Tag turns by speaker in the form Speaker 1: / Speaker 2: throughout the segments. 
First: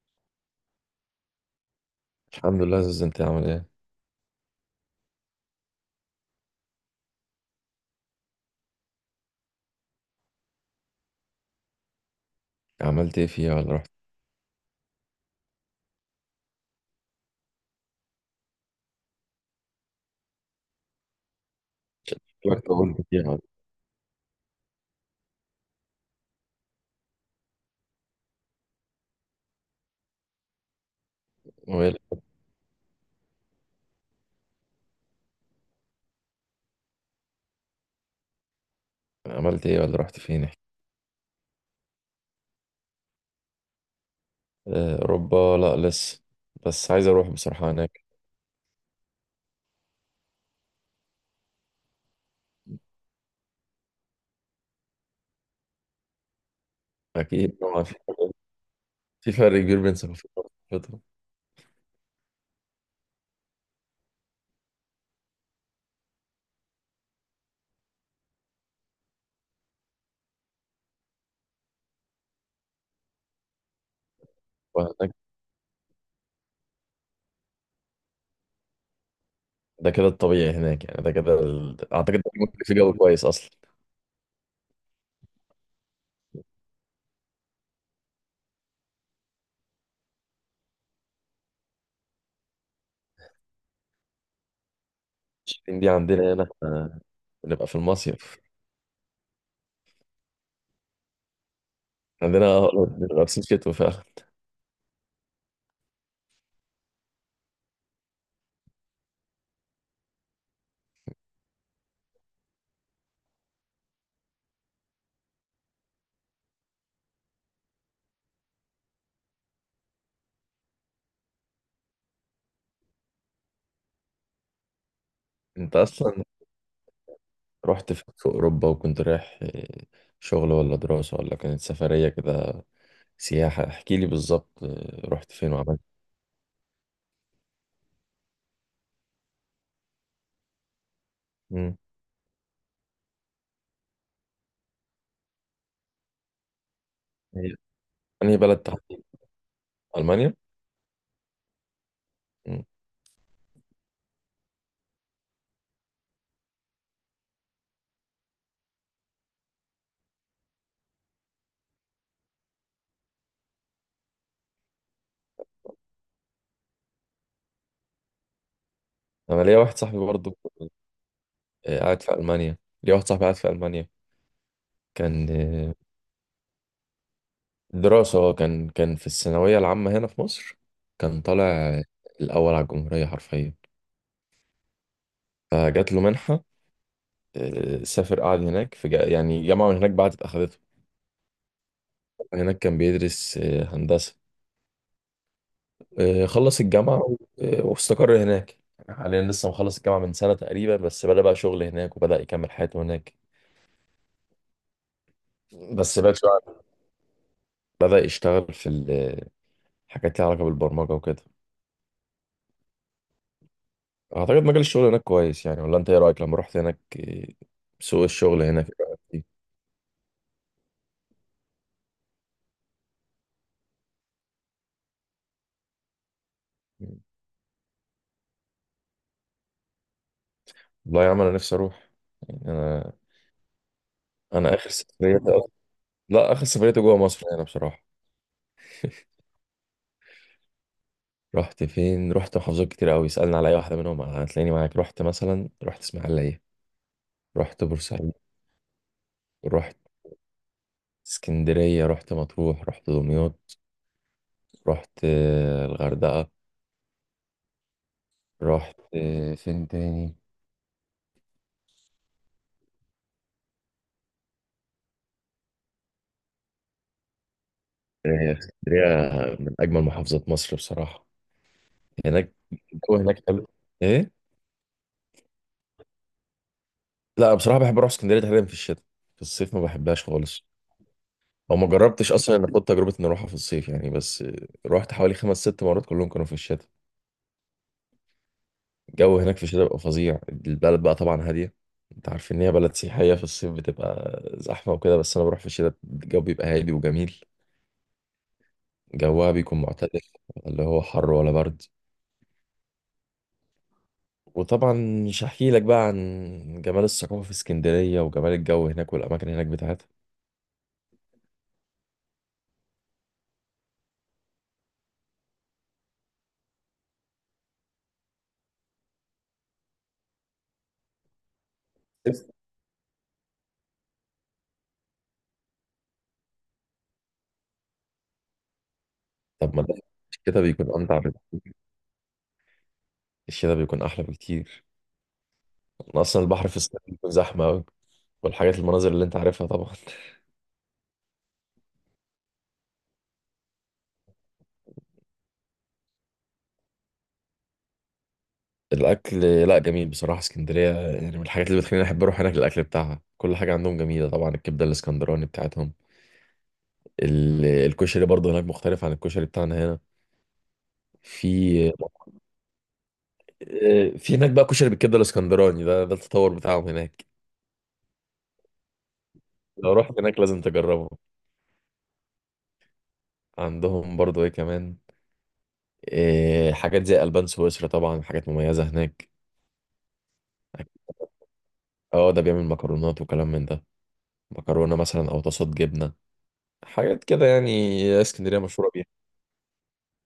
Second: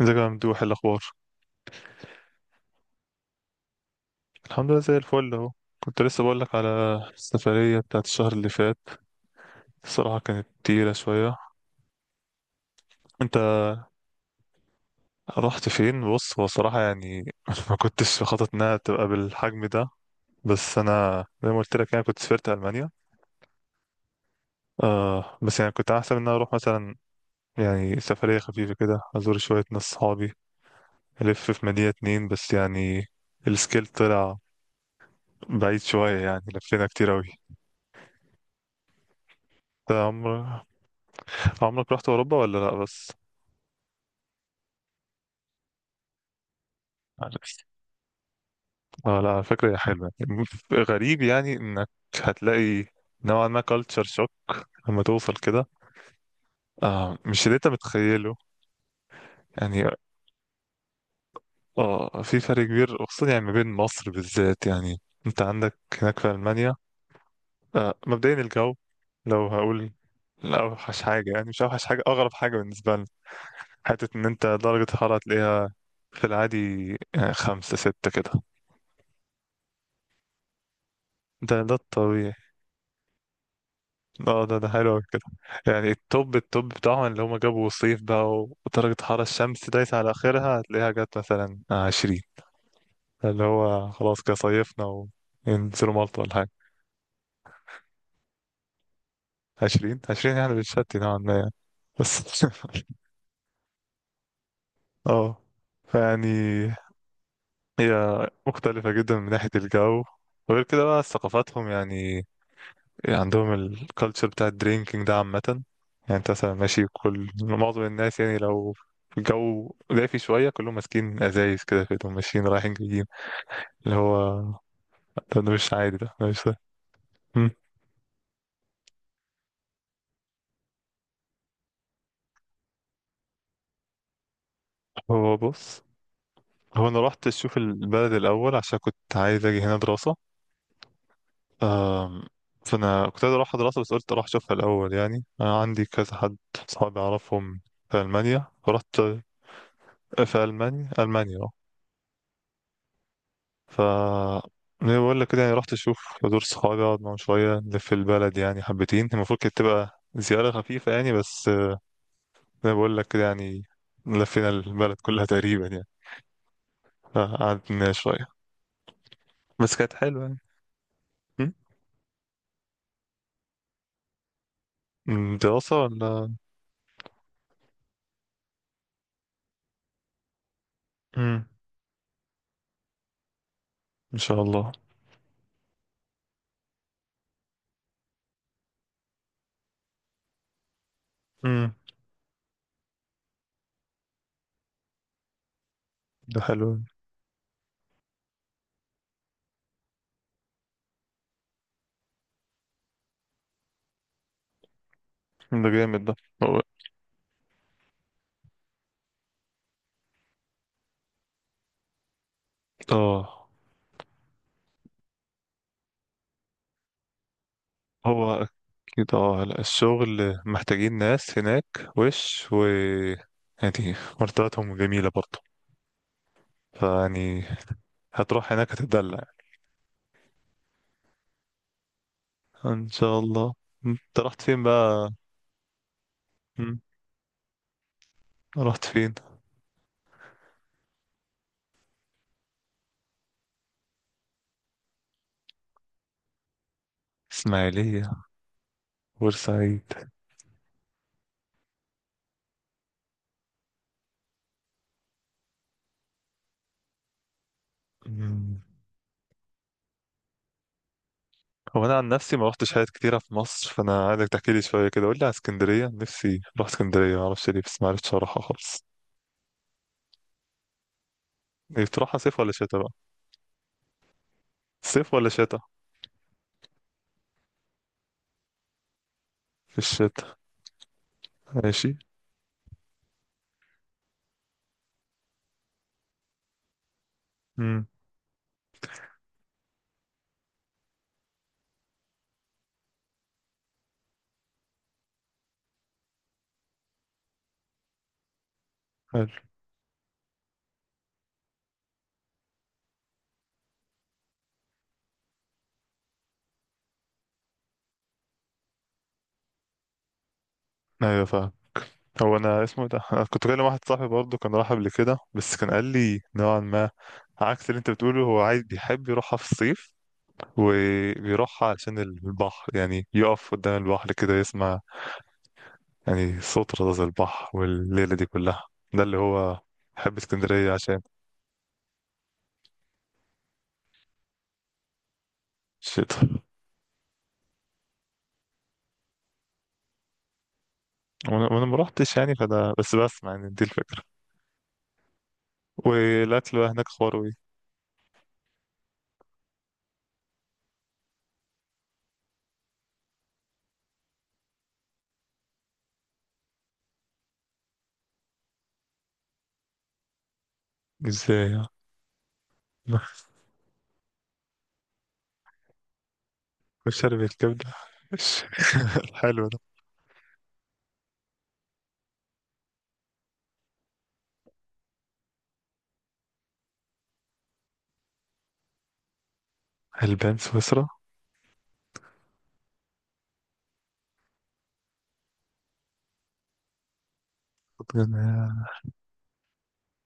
Speaker 1: ازيك يا ممدوح؟ إيه الاخبار؟
Speaker 2: الحمد لله يا زوز، انت عامل ايه؟
Speaker 1: الحمد لله زي الفل اهو. كنت لسه بقول لك على السفريه بتاعت الشهر اللي فات. الصراحه كانت تقيله شويه.
Speaker 2: عملت ايه
Speaker 1: انت
Speaker 2: فيها ولا رحت؟
Speaker 1: رحت فين؟ بص، هو صراحه يعني ما كنتش خطط انها تبقى بالحجم ده. بس انا زي ما قلت لك يعني كنت سافرت
Speaker 2: لك
Speaker 1: المانيا.
Speaker 2: طولت فيها ولا؟
Speaker 1: آه بس يعني كنت احسب ان انا اروح مثلا يعني سفريه خفيفه كده، ازور شويه ناس صحابي الف في مدينه
Speaker 2: ويلك.
Speaker 1: اتنين بس. يعني السكيل طلع بعيد شويه، يعني لفينا كتير اوي.
Speaker 2: عملت ايه
Speaker 1: انت
Speaker 2: ولا رحت فين؟ احكي.
Speaker 1: عمرك رحت اوروبا ولا لا؟ بس
Speaker 2: آه، اوروبا لا، لسه. بس عايز اروح
Speaker 1: اه
Speaker 2: بصراحه هناك.
Speaker 1: لا، على فكرة هي حلوة. غريب يعني انك هتلاقي نوعا ما كالتشر شوك لما توصل كده. مش اللي
Speaker 2: اكيد
Speaker 1: انت
Speaker 2: طبعا، في فرق
Speaker 1: متخيله
Speaker 2: في فرق
Speaker 1: يعني.
Speaker 2: كبير بين ثقافات وثقافات.
Speaker 1: اه، في فرق كبير خصوصا يعني ما بين مصر بالذات، يعني انت عندك هناك في ألمانيا. مبدئيا الجو، لو هقول لا اوحش حاجة، يعني مش اوحش حاجة. اغرب حاجة بالنسبة لنا حتة ان انت درجة
Speaker 2: وهناك.
Speaker 1: الحرارة تلاقيها في العادي يعني خمسة ستة كده.
Speaker 2: ده كده الطبيعي هناك، يعني ده كده
Speaker 1: ده
Speaker 2: اعتقد ده
Speaker 1: الطبيعي.
Speaker 2: ممكن في جو كويس اصلا.
Speaker 1: اه ده حلو أوي كده. يعني التوب بتاعهم اللي هما جابوا صيف بقى، ودرجة حرارة الشمس دايسة على آخرها، هتلاقيها جت مثلا 20، اللي هو خلاص كده صيفنا.
Speaker 2: الشتين دي
Speaker 1: وينزلوا مالطا
Speaker 2: عندنا
Speaker 1: ولا
Speaker 2: هنا
Speaker 1: حاجة.
Speaker 2: احنا بنبقى في المصيف.
Speaker 1: 20 20 يعني بتشتي نوعا ما يعني. بس
Speaker 2: عندنا بنبقى لابسين شتوي فعلا.
Speaker 1: اه فيعني هي مختلفة جدا من ناحية الجو. وغير كده بقى ثقافاتهم يعني. يعني عندهم الكالتشر بتاع الدرينكينج ده عامة. يعني انت مثلا ماشي، كل معظم الناس، يعني لو الجو دافي شوية، كلهم ماسكين أزايز كده في ايدهم ماشيين رايحين جايين. اللي هو ده مش
Speaker 2: انت
Speaker 1: عادي، ده
Speaker 2: اصلا
Speaker 1: ده مش ده. مم.
Speaker 2: رحت في اوروبا، وكنت رايح شغل ولا دراسه ولا كانت سفريه كده سياحة؟ احكي لي بالظبط. رحت
Speaker 1: هو
Speaker 2: فين وعملت؟
Speaker 1: بص، هو أنا رحت أشوف البلد الأول عشان كنت عايز أجي هنا دراسة.
Speaker 2: مم.
Speaker 1: أم، فأنا كنت عايز أروح دراسة، بس قلت أروح أشوفها الأول، يعني أنا عندي كذا حد صحابي
Speaker 2: هي-
Speaker 1: أعرفهم في
Speaker 2: أنهي
Speaker 1: ألمانيا
Speaker 2: بلد
Speaker 1: فرحت.
Speaker 2: تحديدا؟ ألمانيا؟
Speaker 1: في ألمانيا، ألمانيا.
Speaker 2: مم.
Speaker 1: ف زي ما بقول لك كده، يعني رحت اشوف دور صحابي، اقعد معاهم شويه، نلف البلد يعني حبتين. المفروض كانت تبقى زياره خفيفه يعني، بس زي ما بقول لك كده يعني لفينا البلد كلها تقريبا يعني. قعدنا شويه
Speaker 2: أنا ليا
Speaker 1: بس
Speaker 2: واحد
Speaker 1: كانت
Speaker 2: صاحبي
Speaker 1: حلوه
Speaker 2: برضه.
Speaker 1: يعني. م؟
Speaker 2: آه، قاعد في ألمانيا. ليا واحد صاحبي قاعد في ألمانيا. كان
Speaker 1: م، دراسه ولا.
Speaker 2: دراسة. هو كان في الثانوية العامة هنا في مصر. كان
Speaker 1: م،
Speaker 2: طالع الأول على الجمهورية حرفيا.
Speaker 1: ان شاء الله.
Speaker 2: فجات له منحة. سافر، قعد هناك في يعني جامعة من هناك بعد أخدته.
Speaker 1: م،
Speaker 2: هناك كان بيدرس هندسة.
Speaker 1: ده
Speaker 2: خلص
Speaker 1: حلو
Speaker 2: الجامعة واستقر هناك. يعني حاليا لسه مخلص الجامعة من سنة تقريبا، بس بدأ بقى شغل هناك وبدأ يكمل حياته هناك.
Speaker 1: يعني. ده
Speaker 2: بس
Speaker 1: جامد ده.
Speaker 2: بعد شوية
Speaker 1: هو
Speaker 2: بدأ يشتغل في حاجات ليها علاقة بالبرمجة وكده.
Speaker 1: اه
Speaker 2: أعتقد مجال الشغل هناك كويس، يعني ولا أنت إيه رأيك لما رحت هناك؟ سوق الشغل
Speaker 1: هو
Speaker 2: هناك إيه رأيك
Speaker 1: اكيد.
Speaker 2: فيه؟
Speaker 1: اه لا، الشغل محتاجين ناس هناك. وش و يعني مرتباتهم جميله برضه. فيعني هتروح هناك هتتدلع.
Speaker 2: والله يا عم، أنا نفسي أروح. يعني
Speaker 1: ان
Speaker 2: أنا
Speaker 1: شاء الله. م. انت رحت
Speaker 2: أنا
Speaker 1: فين بقى؟
Speaker 2: لا، آخر
Speaker 1: م.
Speaker 2: سفريتي جوه مصر هنا بصراحة.
Speaker 1: رحت فين؟
Speaker 2: رحت فين؟ رحت محافظات كتير قوي، اسألني على أي واحدة منهم هتلاقيني معاك. رحت مثلا، رحت إسماعيلية. رحت بورسعيد.
Speaker 1: اسماعيلية.
Speaker 2: رحت
Speaker 1: بورسعيد.
Speaker 2: اسكندرية. رحت مطروح. رحت دمياط. رحت الغردقة.
Speaker 1: م.
Speaker 2: رحت فين تاني؟
Speaker 1: هو انا عن نفسي ما رحتش حاجات كتيرة في مصر، فانا عايزك تحكي لي شوية كده. قول لي على اسكندرية، نفسي اروح اسكندرية. ما اعرفش ليه بس ما عرفتش اروحها خالص.
Speaker 2: اسكندرية من أجمل محافظات مصر بصراحة.
Speaker 1: إيه، تروحها
Speaker 2: هناك
Speaker 1: صيف ولا شتاء بقى؟
Speaker 2: الجو هناك حلو. إيه؟
Speaker 1: صيف ولا شتاء؟
Speaker 2: لا بصراحة، بحب أروح اسكندرية تحديدا في الشتاء. في الصيف ما
Speaker 1: في
Speaker 2: بحبهاش
Speaker 1: الشتاء.
Speaker 2: خالص. أو ما
Speaker 1: ماشي.
Speaker 2: جربتش أصلا إن أخد تجربة إن أروحها في الصيف يعني، بس رحت حوالي خمس ست مرات كلهم كانوا في الشتاء.
Speaker 1: امم.
Speaker 2: الجو هناك في الشتاء بيبقى فظيع. البلد بقى طبعا هادية. انت عارف ان هي بلد سياحية في الصيف بتبقى زحمة وكده، بس انا بروح في الشتاء الجو بيبقى هادي وجميل.
Speaker 1: حلو.
Speaker 2: جوها بيكون معتدل، اللي هو حر ولا برد. وطبعا مش هحكي لك بقى عن جمال الثقافة في اسكندرية وجمال الجو هناك والأماكن هناك بتاعتها.
Speaker 1: ايوه فاهم. هو انا اسمه إيه ده، انا كنت كلم واحد صاحبي برضه كان راح قبل كده، بس كان قال لي نوعا ما عكس اللي انت بتقوله. هو عايز، بيحب يروحها في الصيف وبيروح عشان
Speaker 2: بس.
Speaker 1: البحر، يعني يقف قدام البحر كده يسمع يعني صوت رذاذ البحر والليلة دي كلها. ده اللي
Speaker 2: طب
Speaker 1: هو
Speaker 2: ما ده
Speaker 1: بحب
Speaker 2: الشتاء بيكون
Speaker 1: اسكندرية
Speaker 2: أمتع
Speaker 1: عشان
Speaker 2: بك. الشتاء بيكون أحلى بكتير. أنا أصلا
Speaker 1: الشتا.
Speaker 2: البحر في اسكندرية بيكون زحمة أوي، والحاجات المناظر اللي أنت عارفها طبعا
Speaker 1: وانا وأنا ما روحتش يعني، فده بس بسمع يعني، دي الفكرة. والاكل بقى هناك خروي؟
Speaker 2: الأكل. لا، جميل بصراحة. اسكندرية يعني من الحاجات اللي بتخليني أحب أروح هناك الأكل بتاعها، كل حاجة عندهم جميلة، طبعا الكبدة الاسكندراني بتاعتهم. الكشري برضه هناك مختلف عن الكشري بتاعنا هنا.
Speaker 1: ازاي يعني؟
Speaker 2: في في هناك بقى كشري بالكبده الاسكندراني، ده التطور بتاعهم هناك.
Speaker 1: والشرب الكبدة؟ حلو ده.
Speaker 2: لو رحت هناك لازم تجربه. عندهم برضو ايه كمان. حاجات زي البان سويسرا طبعا، حاجات مميزه هناك.
Speaker 1: البان سويسرا.
Speaker 2: اه، ده بيعمل مكرونات وكلام من ده. مكرونه مثلا او طاسات جبنه، حاجات كده يعني، اسكندريه مشهوره بيها.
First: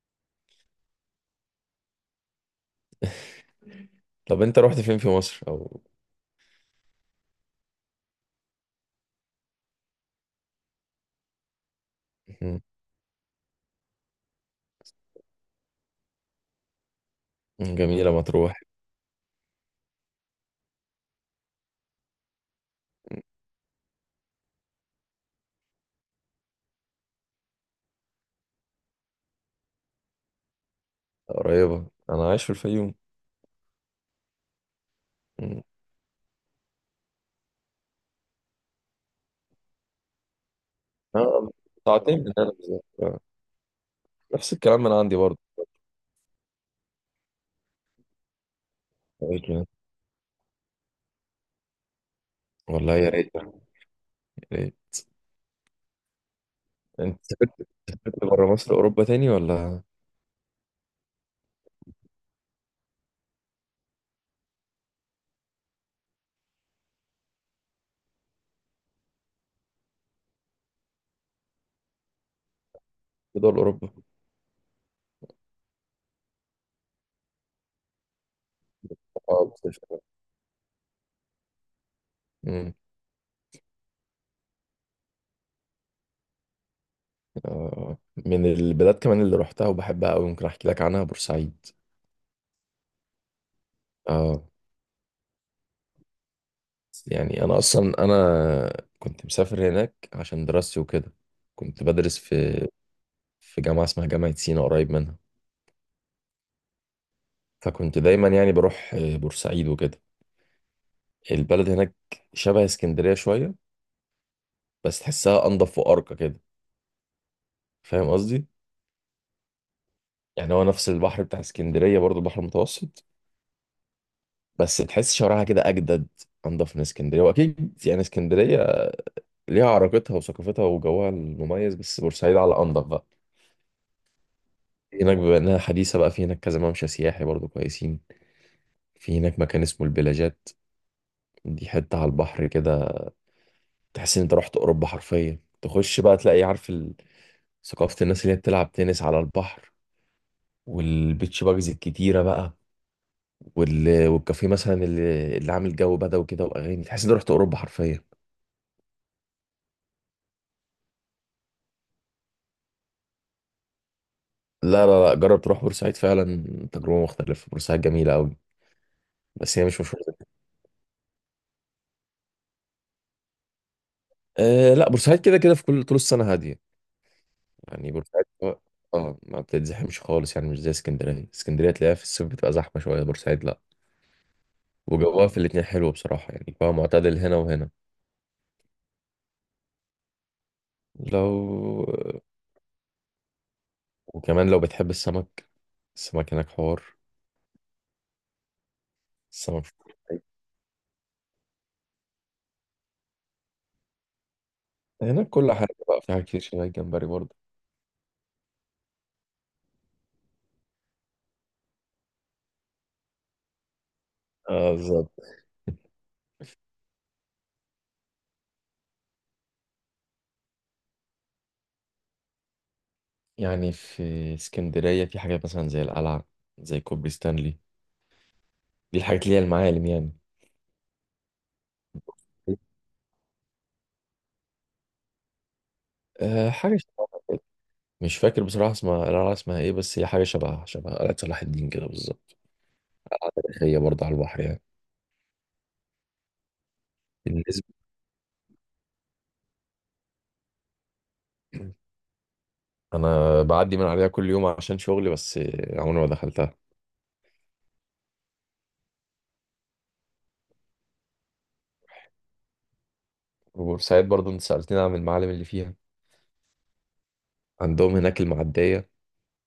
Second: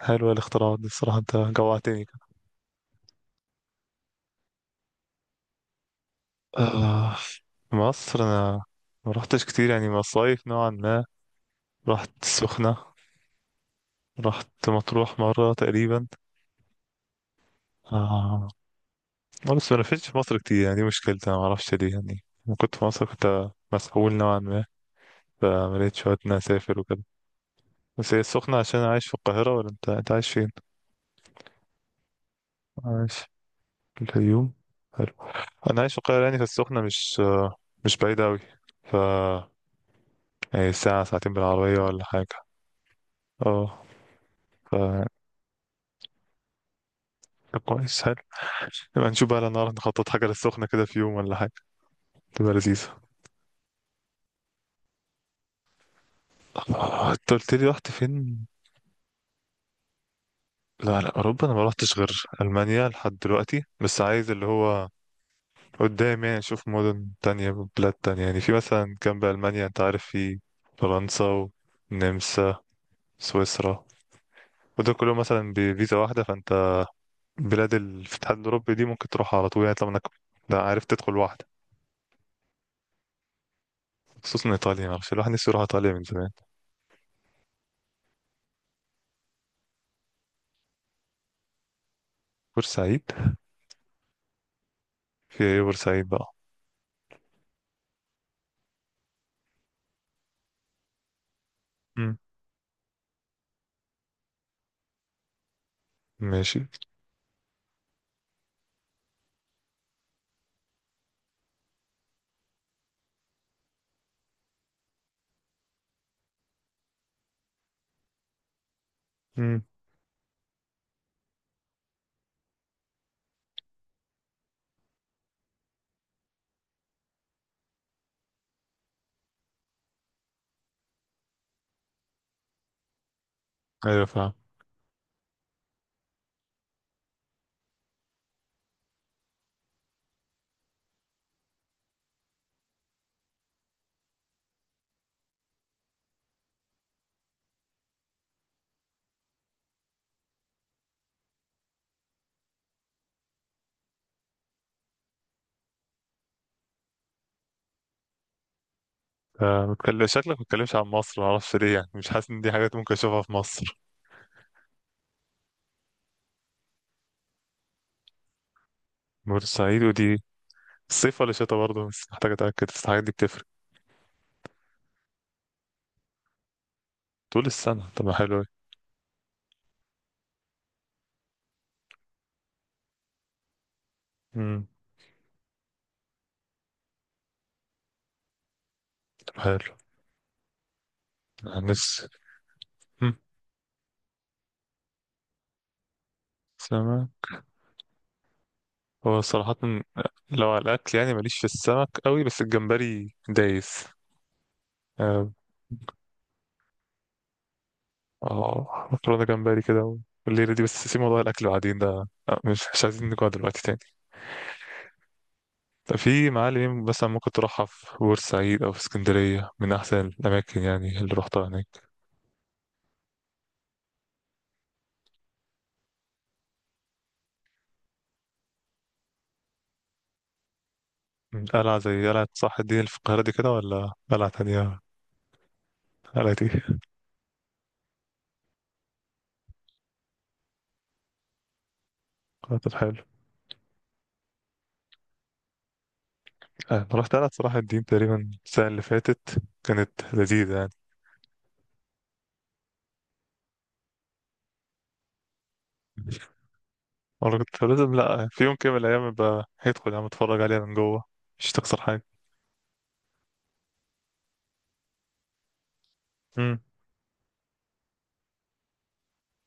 Speaker 1: حلوة الاختراعات دي الصراحة، انت جوعتني كده.
Speaker 2: طب انت رحت فين في مصر او؟
Speaker 1: آه. مصر انا ما رحتش كتير يعني، مصايف نوعا ما. رحت
Speaker 2: مم.
Speaker 1: السخنة، رحت مطروح مرة تقريبا.
Speaker 2: جميله
Speaker 1: آه.
Speaker 2: مطروح.
Speaker 1: آه، بس ما لفتش في مصر كتير يعني، دي مشكلتي أنا معرفش ليه. يعني لما كنت في مصر
Speaker 2: مم.
Speaker 1: كنت مسحول نوعا ما، فملقتش وقت إن أنا أسافر وكده. بس هي السخنة عشان أنا عايش في القاهرة، ولا أنت، أنت عايش فين؟
Speaker 2: قريبه انا عايش في الفيوم.
Speaker 1: عايش في الفيوم؟ حلو.
Speaker 2: مم.
Speaker 1: أنا عايش في القاهرة، يعني فالسخنة مش مش بعيدة أوي. ف يعني ساعة ساعتين
Speaker 2: اه،
Speaker 1: بالعربية ولا
Speaker 2: ساعتين
Speaker 1: حاجة.
Speaker 2: من هنا بالظبط،
Speaker 1: اه.
Speaker 2: نفس
Speaker 1: ف
Speaker 2: الكلام من عندي برضه.
Speaker 1: طب كويس، حلو. نبقى نشوف بقى لو
Speaker 2: أوكي.
Speaker 1: نعرف نخطط حاجة للسخنة كده في يوم ولا حاجة، تبقى لذيذة.
Speaker 2: والله يا ريت يعني، يا ريت.
Speaker 1: آه،
Speaker 2: انت
Speaker 1: انت قلت لي
Speaker 2: سافرت
Speaker 1: رحت فين؟
Speaker 2: بره مصر أوروبا تاني ولا؟
Speaker 1: لا اوروبا انا ما روحتش غير المانيا لحد دلوقتي. بس عايز اللي هو قدام يعني اشوف مدن تانية، بلاد تانية. يعني في مثلا جنب المانيا، انت عارف، في فرنسا والنمسا،
Speaker 2: في دول
Speaker 1: سويسرا،
Speaker 2: أوروبا؟
Speaker 1: ودول كلهم مثلا بفيزا واحدة. فانت بلاد الاتحاد الاوروبي دي ممكن تروحها
Speaker 2: اه،
Speaker 1: على طول، يعني طالما
Speaker 2: بتفرق.
Speaker 1: انك، لا، عارف تدخل واحدة.
Speaker 2: مم.
Speaker 1: خصوصا ايطاليا، معرفش، الواحد نفسه يروح ايطاليا من زمان.
Speaker 2: آه، من البلاد كمان اللي روحتها وبحبها أوي، ممكن أحكي لك عنها بورسعيد.
Speaker 1: بورسعيد.
Speaker 2: اه.
Speaker 1: في ايه بورسعيد بقى؟
Speaker 2: يعني أنا أصلا، أنا كنت مسافر هناك عشان دراستي وكده. كنت
Speaker 1: مم.
Speaker 2: بدرس في جامعة اسمها جامعة سينا قريب منها.
Speaker 1: ماشي.
Speaker 2: فكنت دايما يعني بروح بورسعيد وكده. البلد هناك شبه اسكندرية شوية، بس تحسها أنضف وأرقى كده. فاهم قصدي؟
Speaker 1: مم.
Speaker 2: يعني هو نفس البحر بتاع اسكندرية برضو البحر المتوسط. بس تحس شوارعها كده اجدد، انضف من اسكندريه. واكيد يعني اسكندريه ليها عراقتها وثقافتها وجوها المميز، بس بورسعيد على انضف بقى.
Speaker 1: ايوه فاهم.
Speaker 2: هناك بما انها حديثه بقى، في هناك كذا ممشى سياحي برضو كويسين. في هناك مكان اسمه البلاجات، دي حته على البحر كده، تحس ان انت رحت اوروبا حرفيا. تخش بقى تلاقي عارف ثقافه الناس اللي هي بتلعب تنس على البحر، والبيتش باجز الكتيره بقى، والكافيه مثلا اللي عامل جو بدوي كده واغاني، تحس ان انت رحت اوروبا حرفيا.
Speaker 1: آه، بتكلم شكلك ما بتتكلمش عن مصر، معرفش ليه، يعني مش حاسس ان دي حاجات ممكن اشوفها في مصر.
Speaker 2: لا، لا، لا، جرب تروح بورسعيد فعلا. تجربة مختلفة، بورسعيد جميلة أوي، بس هي مش
Speaker 1: بورسعيد،
Speaker 2: مشهورة.
Speaker 1: ودي الصيف ولا شتا برضه؟ بس محتاج أتأكد، بس الحاجات دي بتفرق.
Speaker 2: أه، لا بورسعيد كده كده في كل طول السنة هادية.
Speaker 1: طول السنة؟
Speaker 2: يعني
Speaker 1: طب ما
Speaker 2: بورسعيد
Speaker 1: حلو أوي.
Speaker 2: اه. ما بتتزحمش خالص، يعني مش زي اسكندرية. اسكندرية تلاقيها في الصيف بتبقى زحمة شوية، بورسعيد لا.
Speaker 1: امم.
Speaker 2: وجوها في الاتنين حلو بصراحة، يعني جوها معتدل هنا وهنا.
Speaker 1: طب حلو.
Speaker 2: لو.
Speaker 1: الناس.
Speaker 2: وكمان لو بتحب السمك، السمك هناك حوار.
Speaker 1: سمك. هو صراحة
Speaker 2: السمك في بورسعيد.
Speaker 1: لو على الأكل يعني ماليش في السمك قوي، بس الجمبري دايس.
Speaker 2: هناك
Speaker 1: اه.
Speaker 2: كل حاجة بقى، في حاجات كتير شبه الجمبري برضه.
Speaker 1: آه، مكرونة جمبري كده والليلة دي. بس سيب موضوع الأكل بعدين ده، مش مش عايزين نقعد دلوقتي تاني.
Speaker 2: اه، بالظبط.
Speaker 1: طب في معالم مثلا ممكن تروحها في بورسعيد أو في اسكندرية، من أحسن الأماكن يعني اللي روحتها هناك؟
Speaker 2: يعني في اسكندرية في حاجات مثلا زي القلعة، زي كوبري ستانلي، دي الحاجات اللي هي المعالم يعني.
Speaker 1: قلعة، زي قلعة صلاح الدين اللي في القاهرة دي كده، ولا قلعة تانية؟ حالتي.
Speaker 2: أه، حاجة شبهها كده. مش فاكر بصراحة اسمها القلعة اسمها ايه، بس هي حاجة شبهها شبه قلعة صلاح الدين كده بالظبط.
Speaker 1: خاطر حلو.
Speaker 2: هي برضه على البحر يعني.
Speaker 1: آه، أنا رحت، أنا صراحة
Speaker 2: بالنسبة
Speaker 1: الدين تقريبا السنة اللي فاتت كانت لذيذة يعني.
Speaker 2: أنا بعدي من عليها كل يوم عشان شغلي، بس عمري ما دخلتها.
Speaker 1: مرة كنت فلازم، لأ في يوم كده من الأيام بقى هيدخل عم أتفرج عليها من جوه، مش تخسر حاجة.
Speaker 2: وبورسعيد برضه أنت سألتني عن المعالم اللي فيها.
Speaker 1: امم.
Speaker 2: عندهم هناك المعدية،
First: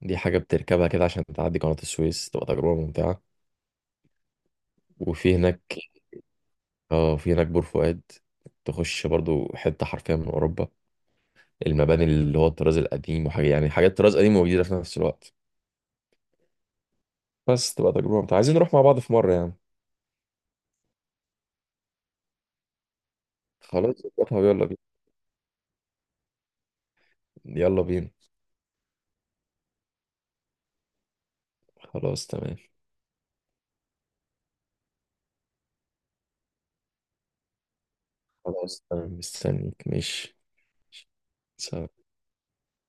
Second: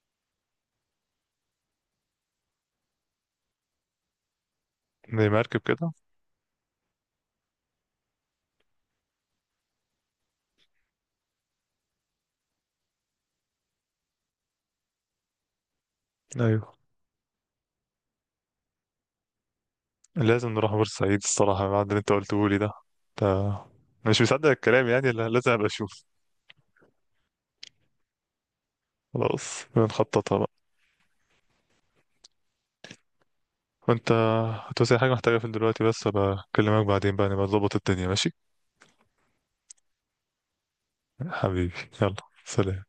Speaker 2: دي حاجة بتركبها كده عشان تعدي قناة السويس، تبقى تجربة ممتعة.
Speaker 1: زي
Speaker 2: وفي
Speaker 1: مركب
Speaker 2: هناك.
Speaker 1: كده؟
Speaker 2: اه، في هناك بور فؤاد. تخش برضه حتة حرفيا من أوروبا. المباني اللي هو الطراز القديم، وحاجة يعني، حاجات طراز قديم وجديدة في نفس الوقت.
Speaker 1: أيوه.
Speaker 2: بس تبقى تجربة متعة، عايزين نروح مع بعض في مرة يعني.
Speaker 1: لازم نروح بورسعيد الصراحة، بعد اللي أنت قلته لي ده. ده
Speaker 2: خلاص
Speaker 1: مش
Speaker 2: يا صاحبي،
Speaker 1: مصدق
Speaker 2: يلا بينا.
Speaker 1: الكلام يعني، لا- لازم أبقى أشوف.
Speaker 2: يلا بينا.
Speaker 1: خلاص بنخططها بقى.
Speaker 2: خلاص تمام.
Speaker 1: وأنت هتوصي حاجة، محتاجة في دلوقتي؟ بس أبقى أكلمك بعدين بقى، نبقى نظبط الدنيا، ماشي؟
Speaker 2: خلاص تمام، مستنيك ماشي.
Speaker 1: حبيبي.
Speaker 2: سلام.
Speaker 1: يلا، سلام.